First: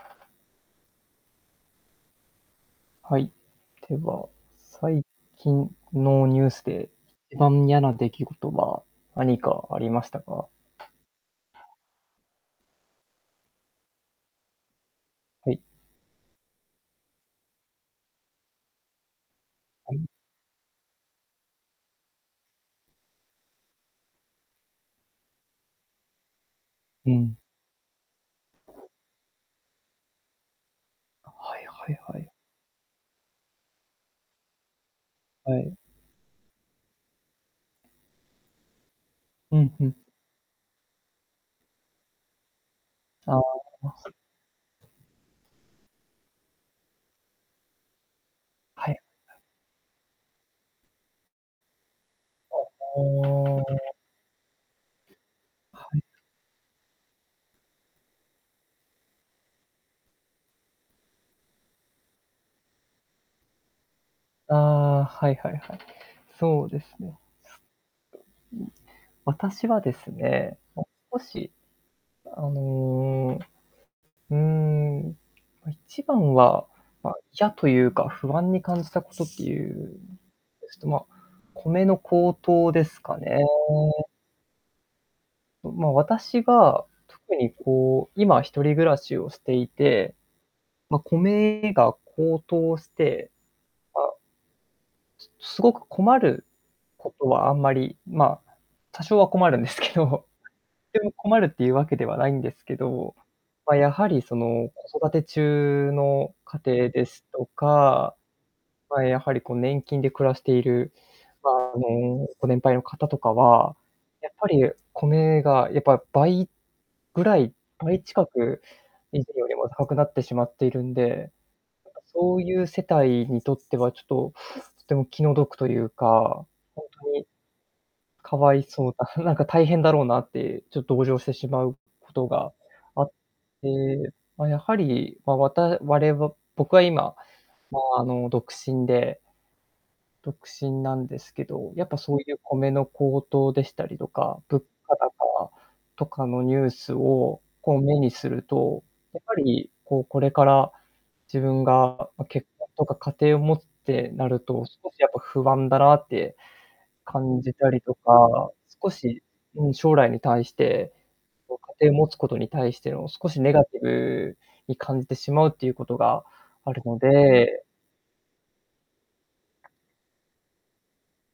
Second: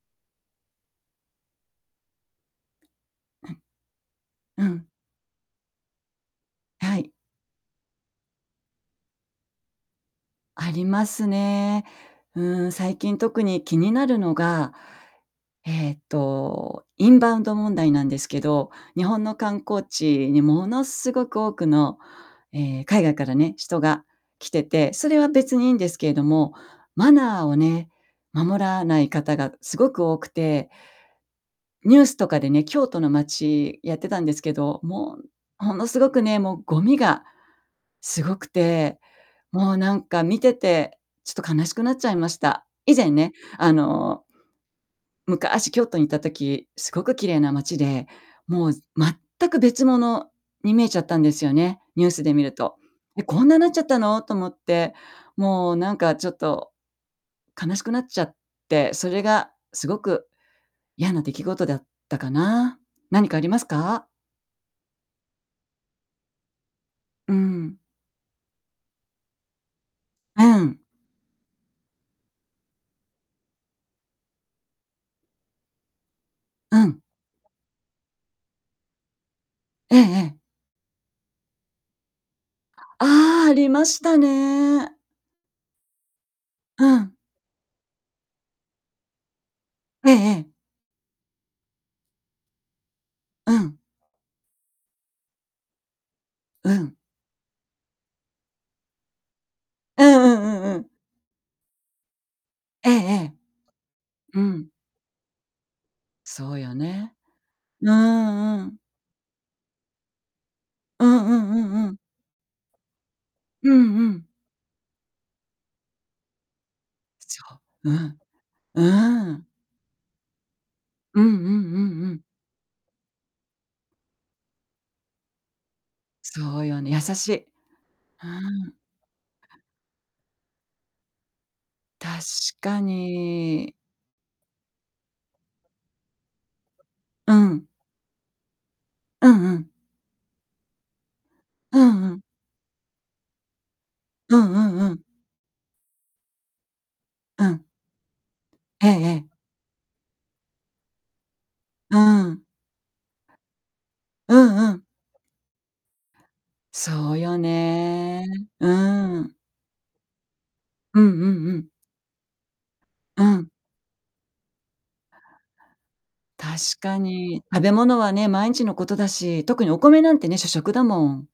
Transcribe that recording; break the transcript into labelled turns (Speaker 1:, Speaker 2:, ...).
Speaker 1: はい。では、
Speaker 2: うん。
Speaker 1: 最近のニュースで
Speaker 2: はい。
Speaker 1: 一番嫌な出来事は何かありましたか？
Speaker 2: ありますね。うん、最近特に気になるのが、
Speaker 1: はい。
Speaker 2: えっと、インバウンド問題なんですけど、日本の観光
Speaker 1: はい。
Speaker 2: 地にものすごく多くの、え、海外からね人が来てて、それは別にいいんですけれども、
Speaker 1: う
Speaker 2: マ
Speaker 1: ん。
Speaker 2: ナーをね守らない方がすごく多くて
Speaker 1: はいは
Speaker 2: ニュ
Speaker 1: い
Speaker 2: ース
Speaker 1: は
Speaker 2: と
Speaker 1: い。
Speaker 2: かでね、京都の街やってたんですけど、も
Speaker 1: は
Speaker 2: ん
Speaker 1: い。
Speaker 2: ものすごくね、もうゴミがすごくて、
Speaker 1: う
Speaker 2: も
Speaker 1: ん
Speaker 2: う
Speaker 1: う
Speaker 2: な
Speaker 1: ん。
Speaker 2: んか見ててちょっと悲しくなっちゃいました。以前ね、
Speaker 1: ああ、あ
Speaker 2: あ
Speaker 1: [unintelligible]
Speaker 2: の昔京都にいた時、すごく綺麗な街で、もうす
Speaker 1: はい。
Speaker 2: 全く別物に見えちゃったんですよね、ニュースで見る
Speaker 1: は、
Speaker 2: と。「え、こんなん
Speaker 1: は
Speaker 2: なっちゃっ
Speaker 1: あ。
Speaker 2: たの」と思って、もう
Speaker 1: は
Speaker 2: なん
Speaker 1: い。
Speaker 2: かちょっと悲しくなっちゃって、それがすごく嫌な出来事だったかな。何かありますか？
Speaker 1: あ、はいはいはい。そうですね。
Speaker 2: うん。
Speaker 1: ん。私はです
Speaker 2: う
Speaker 1: ね、
Speaker 2: ん。
Speaker 1: も少し、あの、うん、ま、一番は、
Speaker 2: うん。
Speaker 1: ま、嫌というか不安に感じたことってい
Speaker 2: え
Speaker 1: う
Speaker 2: えええ。
Speaker 1: ですと、ま、米の高騰です
Speaker 2: あ
Speaker 1: かね。
Speaker 2: ああ、ありましたね。
Speaker 1: んま、私が
Speaker 2: うん。
Speaker 1: 特にこう、今一人暮らしをしてい
Speaker 2: ええ
Speaker 1: て、
Speaker 2: ええ。
Speaker 1: ま、米が高騰して、
Speaker 2: うん。
Speaker 1: あ、すすごく困る
Speaker 2: うん。
Speaker 1: ことはあんまり、ま、多少は困るんですけ
Speaker 2: うん
Speaker 1: ど、
Speaker 2: うんうんうん。
Speaker 1: ても困るっていうわけではないんですけ
Speaker 2: ええ
Speaker 1: ど、
Speaker 2: ええ。
Speaker 1: ま、やはりそ
Speaker 2: うん。
Speaker 1: の、子育て中の
Speaker 2: そう
Speaker 1: 家
Speaker 2: よ
Speaker 1: 庭で
Speaker 2: ね。
Speaker 1: すと
Speaker 2: う
Speaker 1: か、
Speaker 2: んうん。
Speaker 1: ま、やはりこう、年金で暮らしている、
Speaker 2: うんう
Speaker 1: ま、
Speaker 2: んう
Speaker 1: あ
Speaker 2: んうん。
Speaker 1: の、ご年配の方とか
Speaker 2: う
Speaker 1: は、
Speaker 2: んうん。
Speaker 1: やっぱり米がやっぱ倍ぐら
Speaker 2: そ
Speaker 1: い
Speaker 2: う、う
Speaker 1: 倍
Speaker 2: ん。
Speaker 1: 近く以前
Speaker 2: うん。
Speaker 1: よりも高くなってしまっているん
Speaker 2: うんう
Speaker 1: で、
Speaker 2: んう
Speaker 1: なんか、
Speaker 2: んうん。
Speaker 1: そういう世帯にとってはちょっととても気の毒というか、
Speaker 2: そうよ
Speaker 1: ほん
Speaker 2: ね、優
Speaker 1: とに
Speaker 2: しい。う
Speaker 1: かわい
Speaker 2: ん。
Speaker 1: そうだあ、なんか大変だろうなってちょ同情してしまうこ
Speaker 2: 確
Speaker 1: とが
Speaker 2: か
Speaker 1: あっ
Speaker 2: に。
Speaker 1: て、ま、やはり、ま、わたわれは僕は今、
Speaker 2: うん。
Speaker 1: ま、あの、独身で
Speaker 2: うんうん。
Speaker 1: 独身なんですけど、
Speaker 2: う
Speaker 1: やっぱ
Speaker 2: んう
Speaker 1: そう
Speaker 2: ん。
Speaker 1: いう米の高騰でしたりと
Speaker 2: う
Speaker 1: か、
Speaker 2: んう
Speaker 1: 物
Speaker 2: んう
Speaker 1: 価
Speaker 2: ん。
Speaker 1: 高とかのニュースを
Speaker 2: うん。
Speaker 1: こう、目にすると、
Speaker 2: ええ
Speaker 1: やっ
Speaker 2: ええ。
Speaker 1: ぱりこう、これから自分
Speaker 2: う
Speaker 1: が、ま、
Speaker 2: ん。
Speaker 1: 結婚とか家庭を持つってな
Speaker 2: う
Speaker 1: ると
Speaker 2: んうん。
Speaker 1: 少しやっぱ不安だなって
Speaker 2: そうよ
Speaker 1: 感じたりと
Speaker 2: ね。
Speaker 1: か、少
Speaker 2: う
Speaker 1: し、
Speaker 2: ん。
Speaker 1: うん、将来に対して、
Speaker 2: うんうんう
Speaker 1: こう、
Speaker 2: ん。
Speaker 1: 家庭を持つことに対しての
Speaker 2: う
Speaker 1: 少し
Speaker 2: ん。
Speaker 1: ネガティブに感じてしまうっていうことが
Speaker 2: 確
Speaker 1: ある
Speaker 2: か
Speaker 1: の
Speaker 2: に。食
Speaker 1: で
Speaker 2: べ物はね、毎日のことだし。特にお米なんてね、主食だもん。